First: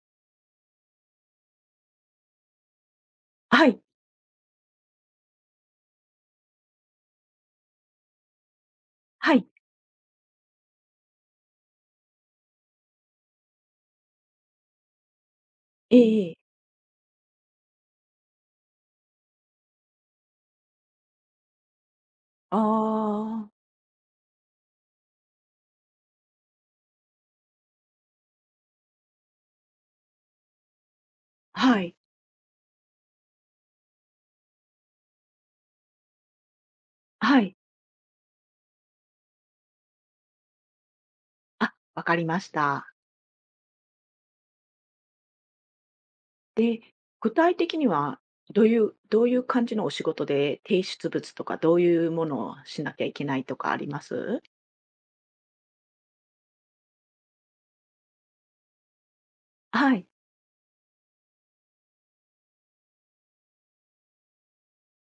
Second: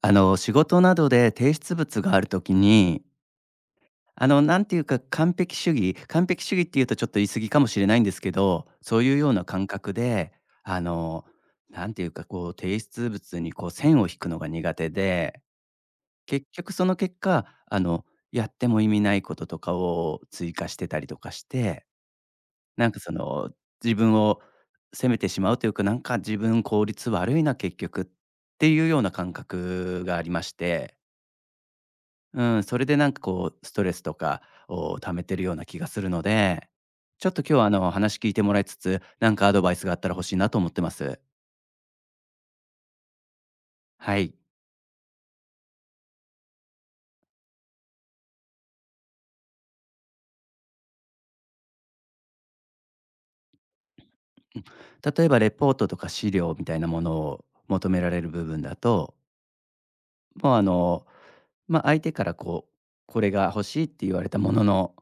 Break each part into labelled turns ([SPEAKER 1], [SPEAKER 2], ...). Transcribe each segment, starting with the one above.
[SPEAKER 1] 仕事などで提出物があるときに、
[SPEAKER 2] はい、
[SPEAKER 1] なんていうか完璧主義っていうとちょっと言い過ぎかもしれないんですけど、そういうよう
[SPEAKER 2] は
[SPEAKER 1] な
[SPEAKER 2] い。
[SPEAKER 1] 感覚で、あのなんていうかこう提出物にこう線を引くのが苦手で、
[SPEAKER 2] ええええ。
[SPEAKER 1] 結局その結果、やっても意味ないこととかを追加してたりとかして、なんかそ
[SPEAKER 2] あ
[SPEAKER 1] の
[SPEAKER 2] あ、
[SPEAKER 1] 自分を責めてしまうというか、なんか自分効率悪いな結局っていうような感覚がありまして。
[SPEAKER 2] はい、
[SPEAKER 1] うん、それでなんかこうストレスとかを溜めてるような気がするので、ちょっ
[SPEAKER 2] は
[SPEAKER 1] と今日
[SPEAKER 2] い。
[SPEAKER 1] は話聞いてもらいつつ、なんかアドバイスがあったら欲しいなと思ってます。
[SPEAKER 2] あ、わかりました。
[SPEAKER 1] はい。
[SPEAKER 2] で、具体的にはどういう感じのお仕事で、提出物とかどういうものをしなきゃいけないとかあります？
[SPEAKER 1] うん、例えばレポートとか資料みたいなものを求められる部分だと、
[SPEAKER 2] はい、
[SPEAKER 1] もうまあ、相手からこう、これが欲しいって言われたものの、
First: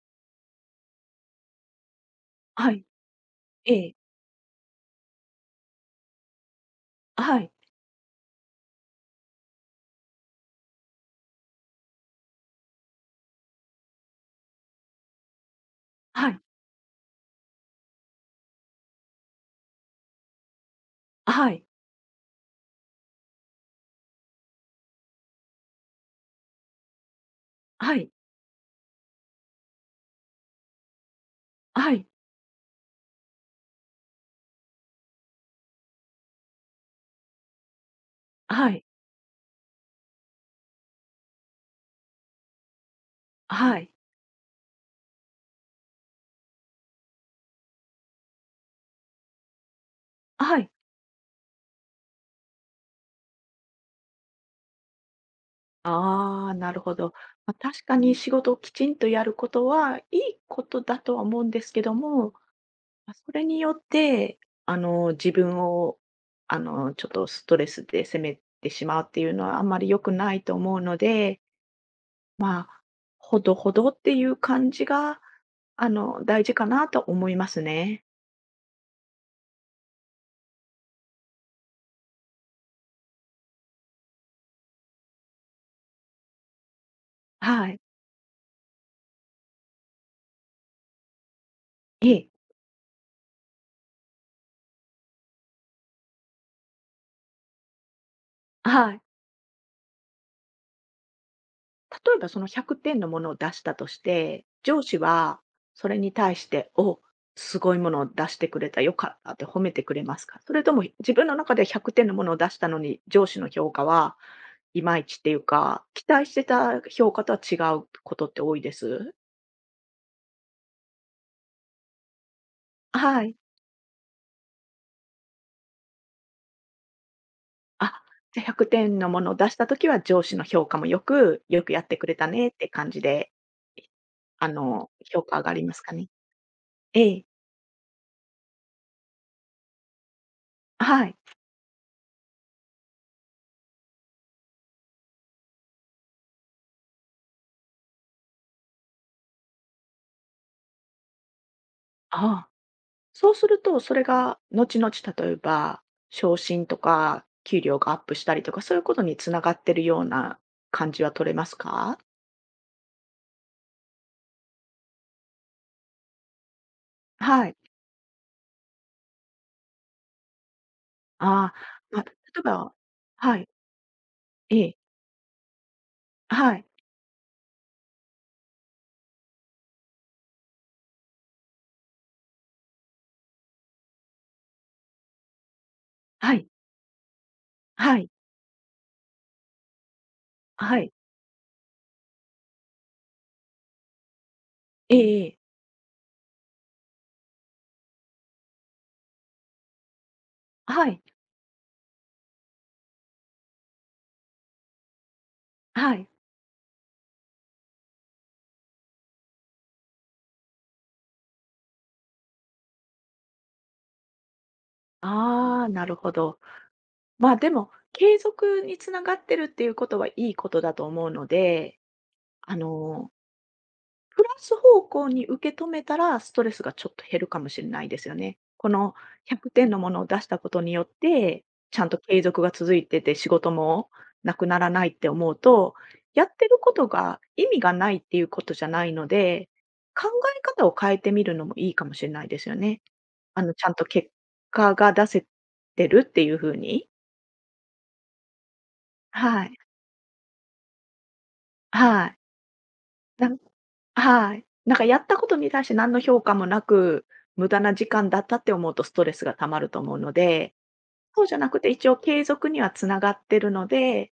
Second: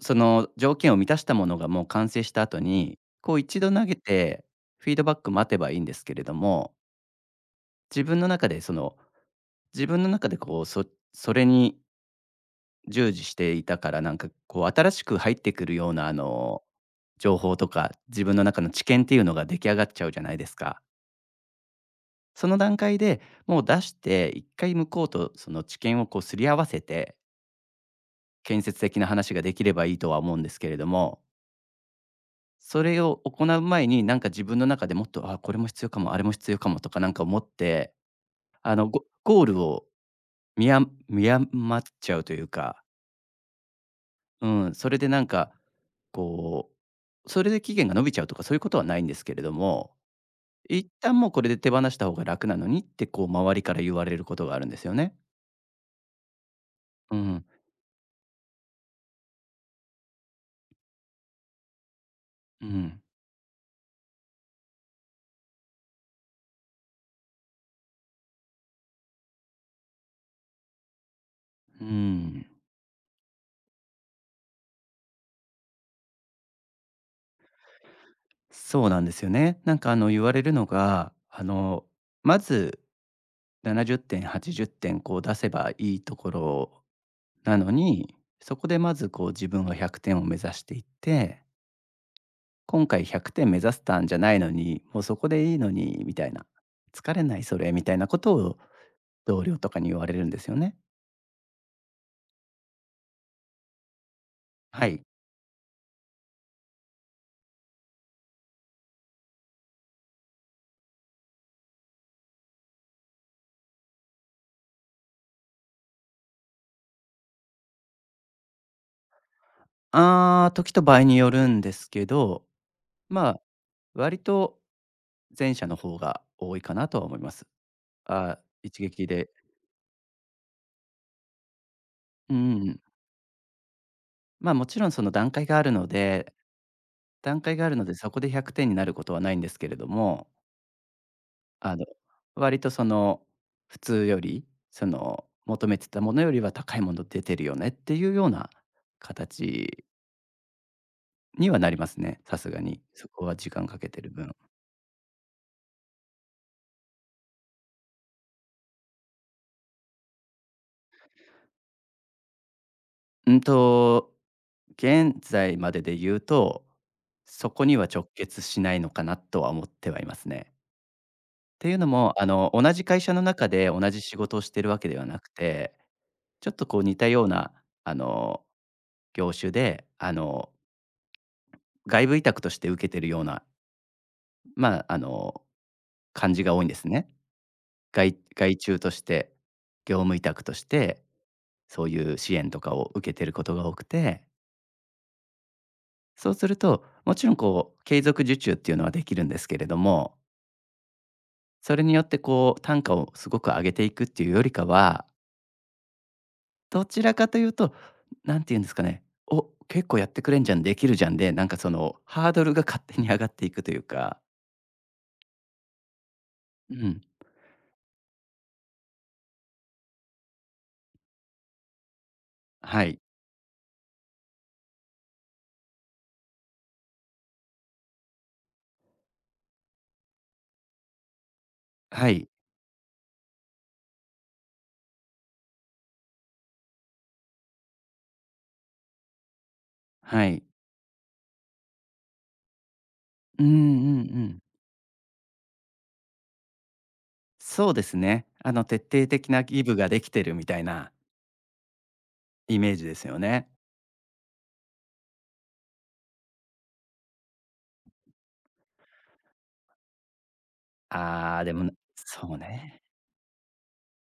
[SPEAKER 1] その条件を満たしたものがもう完成した後
[SPEAKER 2] はい、
[SPEAKER 1] に、こう一度
[SPEAKER 2] え
[SPEAKER 1] 投げ
[SPEAKER 2] え、
[SPEAKER 1] てフィードバック待てばいいんですけれども、
[SPEAKER 2] はい、
[SPEAKER 1] 自分の中でその自分の中でこう、それに従事していたから、なんかこう新しく入ってくるような
[SPEAKER 2] はい、
[SPEAKER 1] 情報とか、自分の中の知見っていうのが出来上がっちゃうじゃないですか。
[SPEAKER 2] はい、
[SPEAKER 1] その段階で、もう出して、一回向こうとその知見をこうすり合わせて、
[SPEAKER 2] はい、
[SPEAKER 1] 建設的な話ができればいいとは思うんですけれども、
[SPEAKER 2] はい、
[SPEAKER 1] それを行う前に、なんか自分の中でもっと、あ、これも必要かも、あれも必要かもとかなんか思って、
[SPEAKER 2] は
[SPEAKER 1] あ
[SPEAKER 2] い、
[SPEAKER 1] の、ゴゴールを見や見誤っちゃうというか、
[SPEAKER 2] はい、
[SPEAKER 1] うん、それでなんか、こそれで期限が延びちゃうとかそういうことはないんですけれども、
[SPEAKER 2] はい。
[SPEAKER 1] 一旦もうこれで手放した方が楽なのにってこう周りから言われることがあるんですよね。
[SPEAKER 2] ああ、なるほど。
[SPEAKER 1] うん、
[SPEAKER 2] まあ、確かに仕事をきちんとやることはいいことだとは思うんですけども、
[SPEAKER 1] うん、
[SPEAKER 2] あそれによって、自分を、ちょっとストレスで責めてしまうっていうのはあんまり良くないと思うので、
[SPEAKER 1] うん。
[SPEAKER 2] まあ、ほどほどっていう感じが、大事かなと思いますね。
[SPEAKER 1] そうなんですよね。なんか言われるのが、まず70点、80点こう出せばいいところな
[SPEAKER 2] は
[SPEAKER 1] の
[SPEAKER 2] い。
[SPEAKER 1] に、そこでまずこう自分は100点を目指していって、
[SPEAKER 2] ええ、
[SPEAKER 1] 今回100点目指せたんじゃないのに、もうそこでいいのにみたいな、疲れないそれみたいなことを
[SPEAKER 2] はい。
[SPEAKER 1] 同僚とかに言われるんですよね。
[SPEAKER 2] 例えばその100点のものを出したとして、上
[SPEAKER 1] は
[SPEAKER 2] 司
[SPEAKER 1] い。
[SPEAKER 2] はそれに対して、「お、すごいものを出してくれた、よかった」って褒めてくれますか？それとも自分の中で100点のものを出したのに、上司の評価はいまいちっていうか、期待してた評価とは違うことって多いです。
[SPEAKER 1] ああ、時と場合によるんですけど、
[SPEAKER 2] は
[SPEAKER 1] ま
[SPEAKER 2] い。
[SPEAKER 1] あ、割と前者の方が多いかなとは思います。
[SPEAKER 2] あ、
[SPEAKER 1] あ
[SPEAKER 2] じ
[SPEAKER 1] あ、
[SPEAKER 2] ゃ100
[SPEAKER 1] 一
[SPEAKER 2] 点
[SPEAKER 1] 撃
[SPEAKER 2] のも
[SPEAKER 1] で。
[SPEAKER 2] のを出したときは上司の評価もよく、よくやってくれた
[SPEAKER 1] う
[SPEAKER 2] ねって
[SPEAKER 1] ん。
[SPEAKER 2] 感じで、
[SPEAKER 1] まあ、もちろんその
[SPEAKER 2] 評
[SPEAKER 1] 段
[SPEAKER 2] 価上
[SPEAKER 1] 階
[SPEAKER 2] が
[SPEAKER 1] があ
[SPEAKER 2] り
[SPEAKER 1] る
[SPEAKER 2] ます
[SPEAKER 1] の
[SPEAKER 2] かね？
[SPEAKER 1] で
[SPEAKER 2] ええ。
[SPEAKER 1] 段階があるので、そこで100点になることはないんですけれども、
[SPEAKER 2] はい。
[SPEAKER 1] あの、割とその、普通より、その、求めてたものよりは高いもの出てるよねっていうような形にはなりますね、さ
[SPEAKER 2] あ
[SPEAKER 1] す
[SPEAKER 2] あ、
[SPEAKER 1] がに。そこ
[SPEAKER 2] そ
[SPEAKER 1] は
[SPEAKER 2] うす
[SPEAKER 1] 時
[SPEAKER 2] る
[SPEAKER 1] 間か
[SPEAKER 2] と、
[SPEAKER 1] け
[SPEAKER 2] そ
[SPEAKER 1] て
[SPEAKER 2] れ
[SPEAKER 1] る分。
[SPEAKER 2] が後々例えば、昇進とか給料がアップしたりとか、そういうことにつながってるような感じは取れますか？
[SPEAKER 1] うんと、現在までで言うと、
[SPEAKER 2] は
[SPEAKER 1] そ
[SPEAKER 2] い。
[SPEAKER 1] こには直結しないのかなとは思ってはいますね。
[SPEAKER 2] ああ、
[SPEAKER 1] っていうの
[SPEAKER 2] まあ、例
[SPEAKER 1] も、あ
[SPEAKER 2] え
[SPEAKER 1] の、同
[SPEAKER 2] ば
[SPEAKER 1] じ会社の
[SPEAKER 2] は
[SPEAKER 1] 中
[SPEAKER 2] い。
[SPEAKER 1] で同じ仕事をし
[SPEAKER 2] え
[SPEAKER 1] てる
[SPEAKER 2] え。
[SPEAKER 1] わけではなくて、ちょっ
[SPEAKER 2] は
[SPEAKER 1] と
[SPEAKER 2] い。
[SPEAKER 1] こう似たような、あの、業種で、外部委託として受けてるような、まあ、感
[SPEAKER 2] は
[SPEAKER 1] じ
[SPEAKER 2] い。
[SPEAKER 1] が多いんですね。
[SPEAKER 2] はい。
[SPEAKER 1] 外注として、業務委託とし
[SPEAKER 2] はい。はい。
[SPEAKER 1] て、そういう支援とかを受けてることが多くて、
[SPEAKER 2] ええええ。
[SPEAKER 1] そうすると、もちろんこう継続受注っていうのはできるんですけれども、
[SPEAKER 2] はい、
[SPEAKER 1] それによってこう単価をすごく上げていくっていうよりかは、
[SPEAKER 2] はい。
[SPEAKER 1] どちらかというと、なんて言うんですかね、お、結構やってくれんじゃん、できるじゃんで、なんかそのハードルが勝手に上がっていくというか、
[SPEAKER 2] ああ、なるほど。
[SPEAKER 1] うん、
[SPEAKER 2] まあ、でも、継続につながってるっていうことはいいことだと思うので、あ
[SPEAKER 1] はい、
[SPEAKER 2] の、プラス方向に受け止めたら、ストレスがちょっと減るかもしれないですよね。この100点のものを出したことによって、ちゃんと
[SPEAKER 1] は
[SPEAKER 2] 継
[SPEAKER 1] い、
[SPEAKER 2] 続が続いてて、仕事もなくならないって思うと、やってることが意味がないっていうことじゃないので、考
[SPEAKER 1] は
[SPEAKER 2] え
[SPEAKER 1] い。
[SPEAKER 2] 方を変えてみるのもいいかもしれないですよね。
[SPEAKER 1] うん、うん、
[SPEAKER 2] ちゃんと
[SPEAKER 1] う
[SPEAKER 2] 結
[SPEAKER 1] ん。
[SPEAKER 2] 果が出せてるっていう風に、
[SPEAKER 1] そうですね。徹底的な
[SPEAKER 2] はい。
[SPEAKER 1] ギブができてるみたいな
[SPEAKER 2] はい。
[SPEAKER 1] イメージですよ
[SPEAKER 2] なん
[SPEAKER 1] ね。
[SPEAKER 2] はい。なんかやったことに対して何の評価もなく、無駄な時間だったって思うとストレスが溜まると思うので、そうじゃ
[SPEAKER 1] ああ、
[SPEAKER 2] な
[SPEAKER 1] で
[SPEAKER 2] くて
[SPEAKER 1] も、
[SPEAKER 2] 一応継
[SPEAKER 1] そう
[SPEAKER 2] 続には
[SPEAKER 1] ね。
[SPEAKER 2] つながってるので、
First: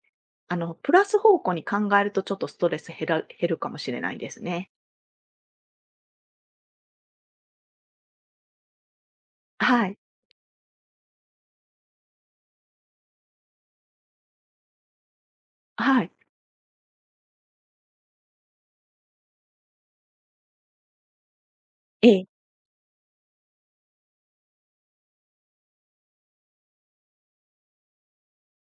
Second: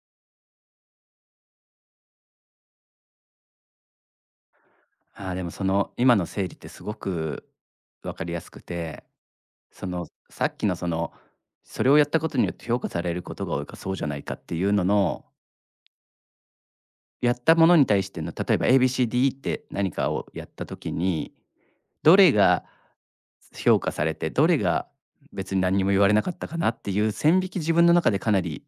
[SPEAKER 2] プラス方向に考えるとちょっとストレス減るかもしれないですね。
[SPEAKER 1] ああ、でもその今の整理ってすごく分かりやすくて、そ
[SPEAKER 2] はい。
[SPEAKER 1] のさっきのその、それをやったことによって評価されることが多いかそうじゃないかっていうのの、
[SPEAKER 2] はい。
[SPEAKER 1] やったものに対しての例えば a b c d って何かをやった時に、
[SPEAKER 2] え
[SPEAKER 1] ど
[SPEAKER 2] え。
[SPEAKER 1] れが評価されて、どれが別に何にも言われなかったかなっていう線引き自分の中でかなり、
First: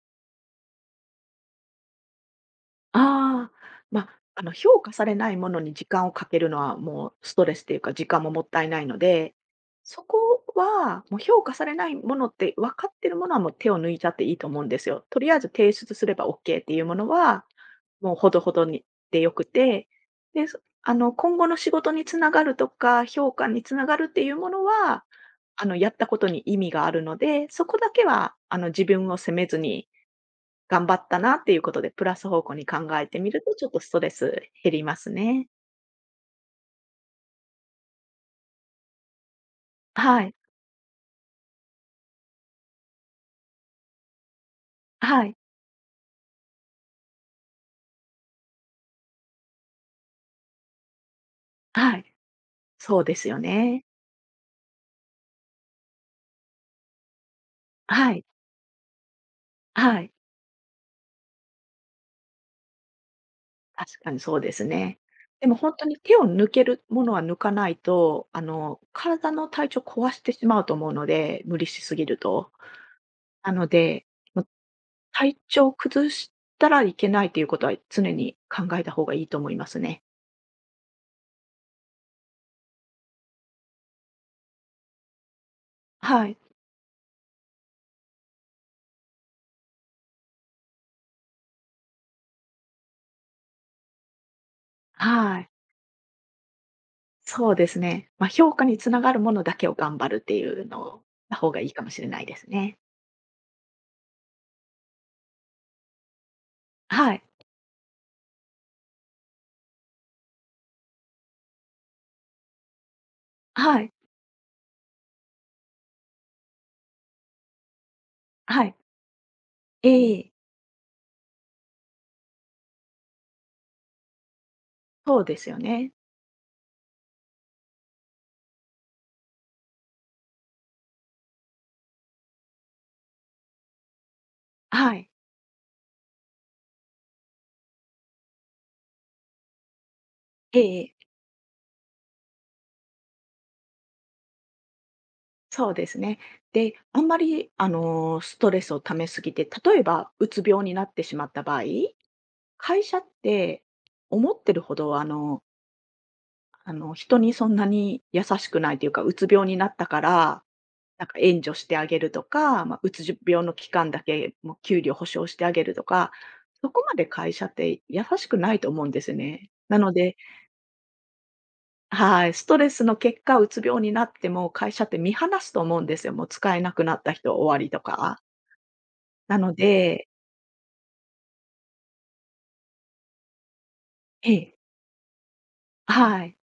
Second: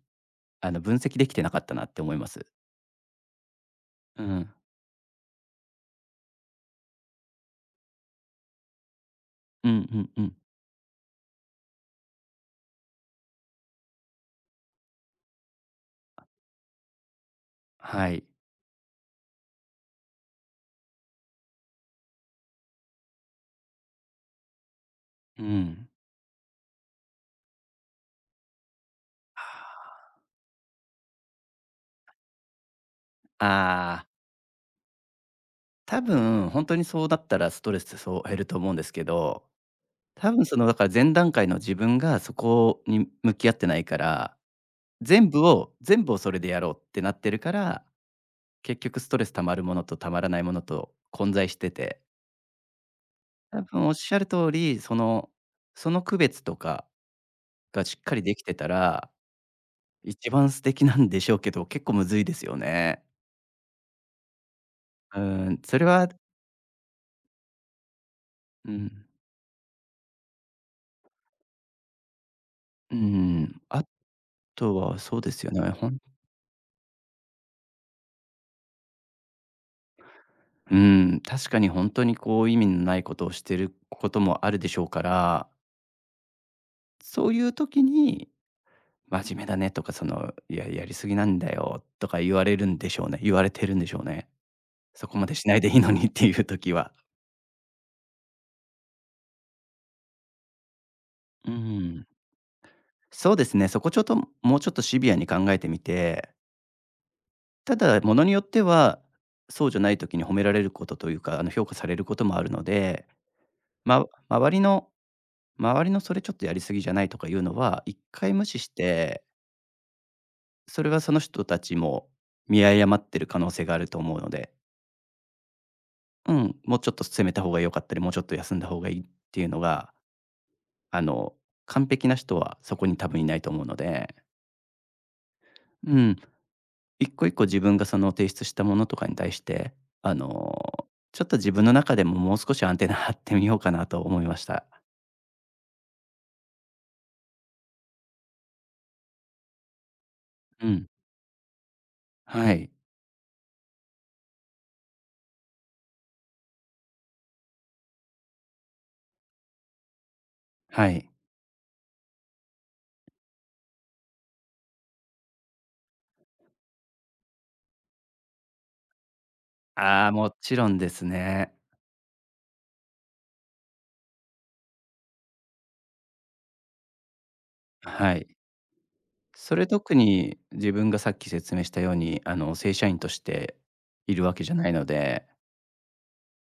[SPEAKER 1] 分析できてなかったなって思います。
[SPEAKER 2] ああ、まあ、
[SPEAKER 1] うん。
[SPEAKER 2] 評価されないものに時間をかけるのは、もうストレスっていうか、時間ももったいないので、
[SPEAKER 1] うん、う
[SPEAKER 2] そ
[SPEAKER 1] ん、うん。
[SPEAKER 2] こは、もう評価されないものって分かってるものはもう手を抜いちゃっていいと思うんですよ。とりあえず提出すればオッケーっていうものは、
[SPEAKER 1] は
[SPEAKER 2] もう
[SPEAKER 1] い。
[SPEAKER 2] ほどほどにでよくて、で、そ今後の仕事につながるとか、評価につながるっていうものは、
[SPEAKER 1] うん。
[SPEAKER 2] やったことに意味があるので、そこだけは、自分を責めずに頑張ったなっていうことで、プラス方向に考えてみると、ちょっとスト
[SPEAKER 1] ああ、
[SPEAKER 2] レス減りますね。
[SPEAKER 1] 多分本当にそうだったらストレスそう減ると思うんですけど、
[SPEAKER 2] は
[SPEAKER 1] 多
[SPEAKER 2] い。
[SPEAKER 1] 分そのだから前段階の自分がそこに向き合ってないから、
[SPEAKER 2] は
[SPEAKER 1] 全
[SPEAKER 2] い。
[SPEAKER 1] 部を全部をそれでやろうってなってるから、結局ストレス溜まるものと溜まらないものと混在して
[SPEAKER 2] は
[SPEAKER 1] て、
[SPEAKER 2] い。そうですよ
[SPEAKER 1] 多
[SPEAKER 2] ね。
[SPEAKER 1] 分おっしゃる通り、そのその区別とかがしっ
[SPEAKER 2] は
[SPEAKER 1] かり
[SPEAKER 2] い。
[SPEAKER 1] できてたら
[SPEAKER 2] はい。
[SPEAKER 1] 一番素敵なんでしょうけど、結構むずいですよね。
[SPEAKER 2] 確かにそうですね。
[SPEAKER 1] う
[SPEAKER 2] で
[SPEAKER 1] ー
[SPEAKER 2] も
[SPEAKER 1] ん、
[SPEAKER 2] 本
[SPEAKER 1] それ
[SPEAKER 2] 当に
[SPEAKER 1] は
[SPEAKER 2] 手を抜けるものは抜かないと、
[SPEAKER 1] うん、
[SPEAKER 2] 体の体調壊してしまうと思うので、無理しすぎると。
[SPEAKER 1] うー
[SPEAKER 2] な
[SPEAKER 1] ん、
[SPEAKER 2] の
[SPEAKER 1] あ
[SPEAKER 2] で、もう
[SPEAKER 1] とはそうで
[SPEAKER 2] 体
[SPEAKER 1] すよね、
[SPEAKER 2] 調
[SPEAKER 1] ほん、
[SPEAKER 2] 崩したらいけないということは、常に考えた方がいいと思いますね。
[SPEAKER 1] うーん、確かにほんとにこう意味のないことをしてることもあるでしょうから、
[SPEAKER 2] はい。
[SPEAKER 1] そういう時に「真面目だね」とかその「いや、やり過ぎなんだよ」とか言われるんでしょうね。言われてるんでしょうね。そこまで
[SPEAKER 2] は
[SPEAKER 1] し
[SPEAKER 2] い。
[SPEAKER 1] ないでいいのにっていう時は。
[SPEAKER 2] そうですね。まあ、評価につながるものだけを頑張るっていうのな
[SPEAKER 1] う
[SPEAKER 2] 方
[SPEAKER 1] ー
[SPEAKER 2] がいいかもし
[SPEAKER 1] ん、
[SPEAKER 2] れないですね。
[SPEAKER 1] そうですね、そこちょっともうちょっとシビアに考えてみて、
[SPEAKER 2] はい。
[SPEAKER 1] ただ、ものによっては、そうじゃない時に褒められることというか、評価されることもあるので、
[SPEAKER 2] はい。
[SPEAKER 1] ま周りのそれちょっとやりすぎじゃないとかいうのは、一回無視
[SPEAKER 2] は
[SPEAKER 1] し
[SPEAKER 2] い。
[SPEAKER 1] て、
[SPEAKER 2] ええ
[SPEAKER 1] それはその人たちも見誤ってる可能性があると思うので、
[SPEAKER 2] そうですよね。
[SPEAKER 1] うん、もうちょっと攻めた方が良かったり、もうちょっと休んだ方がいいっていうのが、あの、完璧な人はそこに多分いないと思うので、
[SPEAKER 2] はい。
[SPEAKER 1] うん、一個一個自分がその提出したものとかに対して、あ
[SPEAKER 2] ええ
[SPEAKER 1] の、
[SPEAKER 2] ええ。
[SPEAKER 1] ちょっと自分の中でももう少しアンテナ張ってみようかなと思いました。
[SPEAKER 2] そうですね。で、あんまり、ストレスを溜めすぎて、例えば、うつ病
[SPEAKER 1] う
[SPEAKER 2] にな
[SPEAKER 1] ん。
[SPEAKER 2] ってしまった場合、
[SPEAKER 1] はい。
[SPEAKER 2] 会社って思ってるほど、人にそんなに優しくないというか、うつ病になったから
[SPEAKER 1] は
[SPEAKER 2] なん
[SPEAKER 1] い。
[SPEAKER 2] か援助してあげるとか、まあ、うつ病の期間だけ、もう給料保証してあげるとか、そこまで会社って優しくないと思うんですね。なの
[SPEAKER 1] ああ、
[SPEAKER 2] で、
[SPEAKER 1] もちろんですね。
[SPEAKER 2] はい、ストレスの結果、うつ病になっても会社って見放すと思うんですよ。もう使えなくなった人終わりと
[SPEAKER 1] は
[SPEAKER 2] か。
[SPEAKER 1] い。
[SPEAKER 2] なの
[SPEAKER 1] それ特
[SPEAKER 2] で、
[SPEAKER 1] に自分がさっき説明したように、正社員としている
[SPEAKER 2] え
[SPEAKER 1] わけじゃ
[SPEAKER 2] え、
[SPEAKER 1] ないので、
[SPEAKER 2] はい、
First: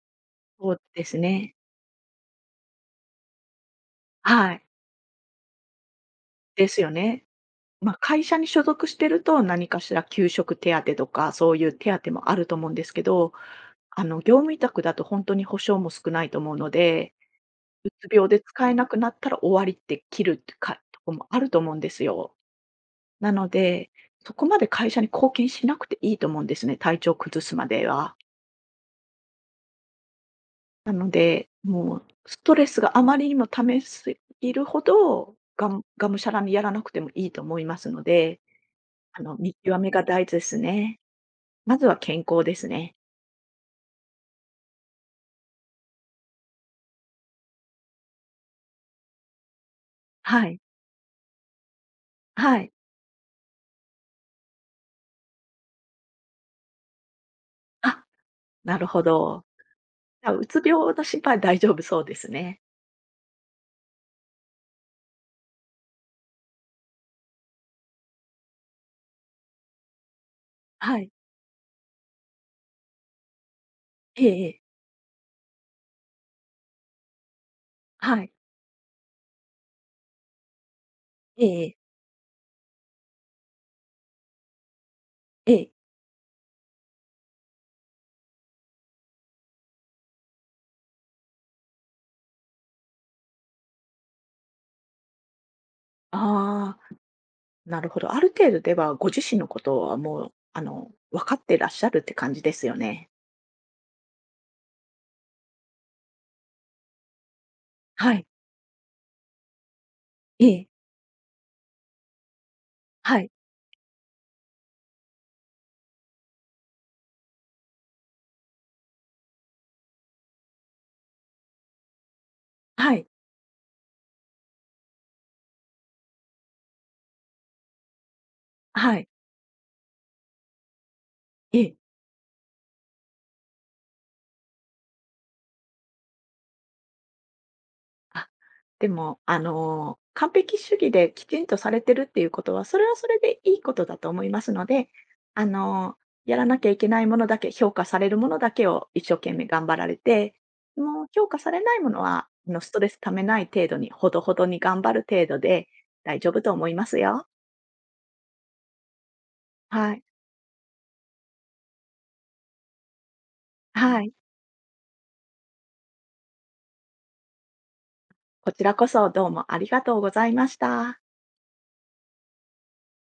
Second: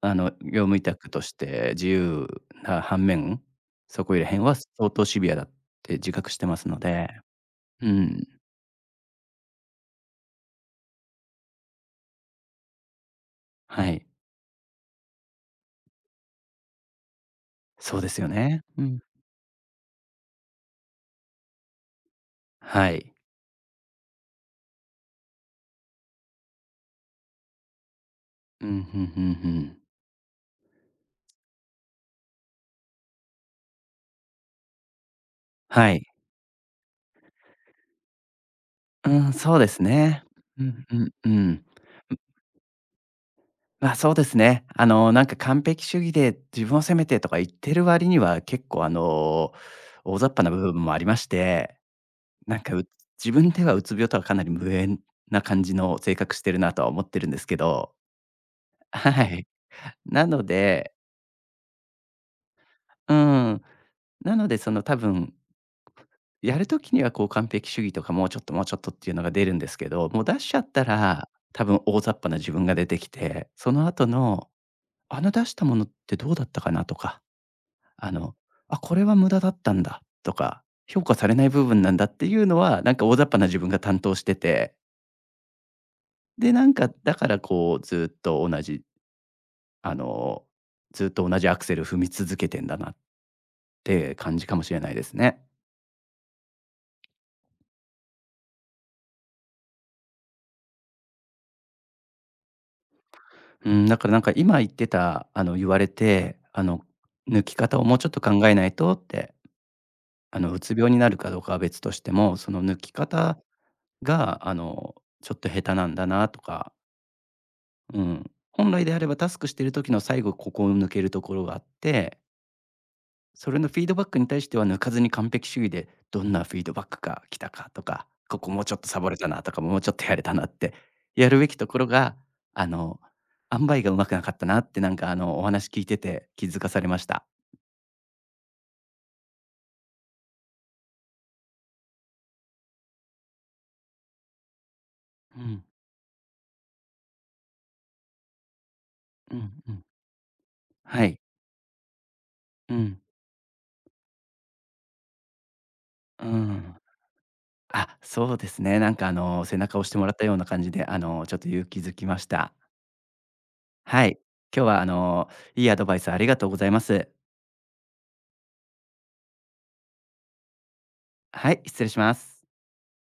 [SPEAKER 1] 業
[SPEAKER 2] そ
[SPEAKER 1] 務
[SPEAKER 2] う
[SPEAKER 1] 委
[SPEAKER 2] で
[SPEAKER 1] 託
[SPEAKER 2] す
[SPEAKER 1] とし
[SPEAKER 2] ね。
[SPEAKER 1] て自由な反面、そこいら辺
[SPEAKER 2] は
[SPEAKER 1] は
[SPEAKER 2] い、
[SPEAKER 1] 相当シビアだって自覚してます
[SPEAKER 2] で
[SPEAKER 1] の
[SPEAKER 2] すよ
[SPEAKER 1] で。
[SPEAKER 2] ね。
[SPEAKER 1] う
[SPEAKER 2] まあ、会社
[SPEAKER 1] ん。
[SPEAKER 2] に所属してると、何かしら給食手当とか、そういう手当もあると思うんですけど、
[SPEAKER 1] はい。
[SPEAKER 2] 業務委託だと本当に保証も少ないと思うので、う
[SPEAKER 1] そうで
[SPEAKER 2] つ
[SPEAKER 1] すよ
[SPEAKER 2] 病で
[SPEAKER 1] ね。
[SPEAKER 2] 使え
[SPEAKER 1] う
[SPEAKER 2] なく
[SPEAKER 1] ん。
[SPEAKER 2] なったら終わりって切るってかとこもあると思うんですよ。
[SPEAKER 1] はい。
[SPEAKER 2] なので、そこまで会社に貢献しなくていいと思うんですね、体調を崩すまでは。
[SPEAKER 1] うん、ふんふんふん。
[SPEAKER 2] なので、もうストレスがあまりにも溜めすぎるほど、
[SPEAKER 1] はい。
[SPEAKER 2] がむしゃらにやらなくてもいいと思いますので、
[SPEAKER 1] うん、
[SPEAKER 2] 見
[SPEAKER 1] そうで
[SPEAKER 2] 極
[SPEAKER 1] す
[SPEAKER 2] めが
[SPEAKER 1] ね。
[SPEAKER 2] 大事です
[SPEAKER 1] うん、う
[SPEAKER 2] ね。
[SPEAKER 1] ん、うん。ん、
[SPEAKER 2] まずは健康ですね。
[SPEAKER 1] まあ、そうですね。なんか完璧主義で自分を責めてとか言ってる割には、結構大雑把
[SPEAKER 2] は
[SPEAKER 1] な部
[SPEAKER 2] い。
[SPEAKER 1] 分もありまして、なん
[SPEAKER 2] はい。
[SPEAKER 1] か、う自分ではうつ病とはかなり無縁な感じの性格してるなとは思ってるんですけど、
[SPEAKER 2] あ、なるほ
[SPEAKER 1] は
[SPEAKER 2] ど。
[SPEAKER 1] い。な
[SPEAKER 2] あ、
[SPEAKER 1] の
[SPEAKER 2] うつ
[SPEAKER 1] で、
[SPEAKER 2] 病の心配は大丈夫そうですね。
[SPEAKER 1] うん。なので、その多分、やる時にはこう完璧主義とか、もうちょっとっていうのが出るんですけど、もう出しちゃった
[SPEAKER 2] はい。
[SPEAKER 1] ら、多分大雑把な自分が出てきて、その後
[SPEAKER 2] ええ
[SPEAKER 1] の、
[SPEAKER 2] ええ。
[SPEAKER 1] あの出したものってどうだったかなとか、あ
[SPEAKER 2] はい。
[SPEAKER 1] の、あ、これは無駄だったんだとか、評価されな
[SPEAKER 2] え
[SPEAKER 1] い
[SPEAKER 2] え
[SPEAKER 1] 部
[SPEAKER 2] ええ。
[SPEAKER 1] 分なんだっていうのは、なんか大雑把な自分が担当してて、で、なんかだからこうずっと同じ、あの、ずっと同じアクセル踏み続けてんだなって感じかもしれないですね。
[SPEAKER 2] ああ、なるほど。ある程度では、ご自身のことはもう、分かってらっしゃるって感じですよね。
[SPEAKER 1] うん、だからなんか今言ってた、あの、言われて、あの、抜き方をもうちょっ
[SPEAKER 2] は
[SPEAKER 1] と
[SPEAKER 2] い。
[SPEAKER 1] 考えないとって、
[SPEAKER 2] え
[SPEAKER 1] う
[SPEAKER 2] え。
[SPEAKER 1] つ病になるかどうかは別としても、その抜き
[SPEAKER 2] はい。
[SPEAKER 1] 方が、ちょっと下手なんだなとか、うん。本来であればタスクしてる時の最後ここを抜けるところがあって、
[SPEAKER 2] はい。
[SPEAKER 1] それのフィードバックに対しては抜かずに完璧主義で、どんなフィードバックが来たかとか、ここもうちょっと
[SPEAKER 2] は
[SPEAKER 1] サボ
[SPEAKER 2] い。
[SPEAKER 1] れたなとか、もうちょっとやれたなってやるべき
[SPEAKER 2] え
[SPEAKER 1] と
[SPEAKER 2] え。
[SPEAKER 1] ころが、あの、塩梅がうまくなかったなってなんかお話聞いてて気づかされました。
[SPEAKER 2] あ、でも、完璧主義できちんとされてるっていうことは、それはそれでいいことだと思いますので、
[SPEAKER 1] う
[SPEAKER 2] あ
[SPEAKER 1] ん、
[SPEAKER 2] の、やらなきゃいけないものだけ、評価されるものだけを一生懸
[SPEAKER 1] う
[SPEAKER 2] 命
[SPEAKER 1] ん、
[SPEAKER 2] 頑
[SPEAKER 1] う
[SPEAKER 2] 張
[SPEAKER 1] ん。
[SPEAKER 2] られて、
[SPEAKER 1] は
[SPEAKER 2] もう
[SPEAKER 1] い。
[SPEAKER 2] 評価されないものは、あのス
[SPEAKER 1] う
[SPEAKER 2] トレス
[SPEAKER 1] ん、
[SPEAKER 2] ためない程度に、ほどほどに頑張る程度で大
[SPEAKER 1] う
[SPEAKER 2] 丈夫と思い
[SPEAKER 1] ん。
[SPEAKER 2] ますよ。
[SPEAKER 1] あ、そうですね。なんかあの、背中を押し
[SPEAKER 2] は
[SPEAKER 1] て
[SPEAKER 2] い。
[SPEAKER 1] もらったような感じで、ちょっと勇気づきました。
[SPEAKER 2] は
[SPEAKER 1] は
[SPEAKER 2] い。
[SPEAKER 1] い。今日はいいアドバイスありがとうございます。
[SPEAKER 2] こちらこそどうもありがとうございました。
[SPEAKER 1] はい、失礼します。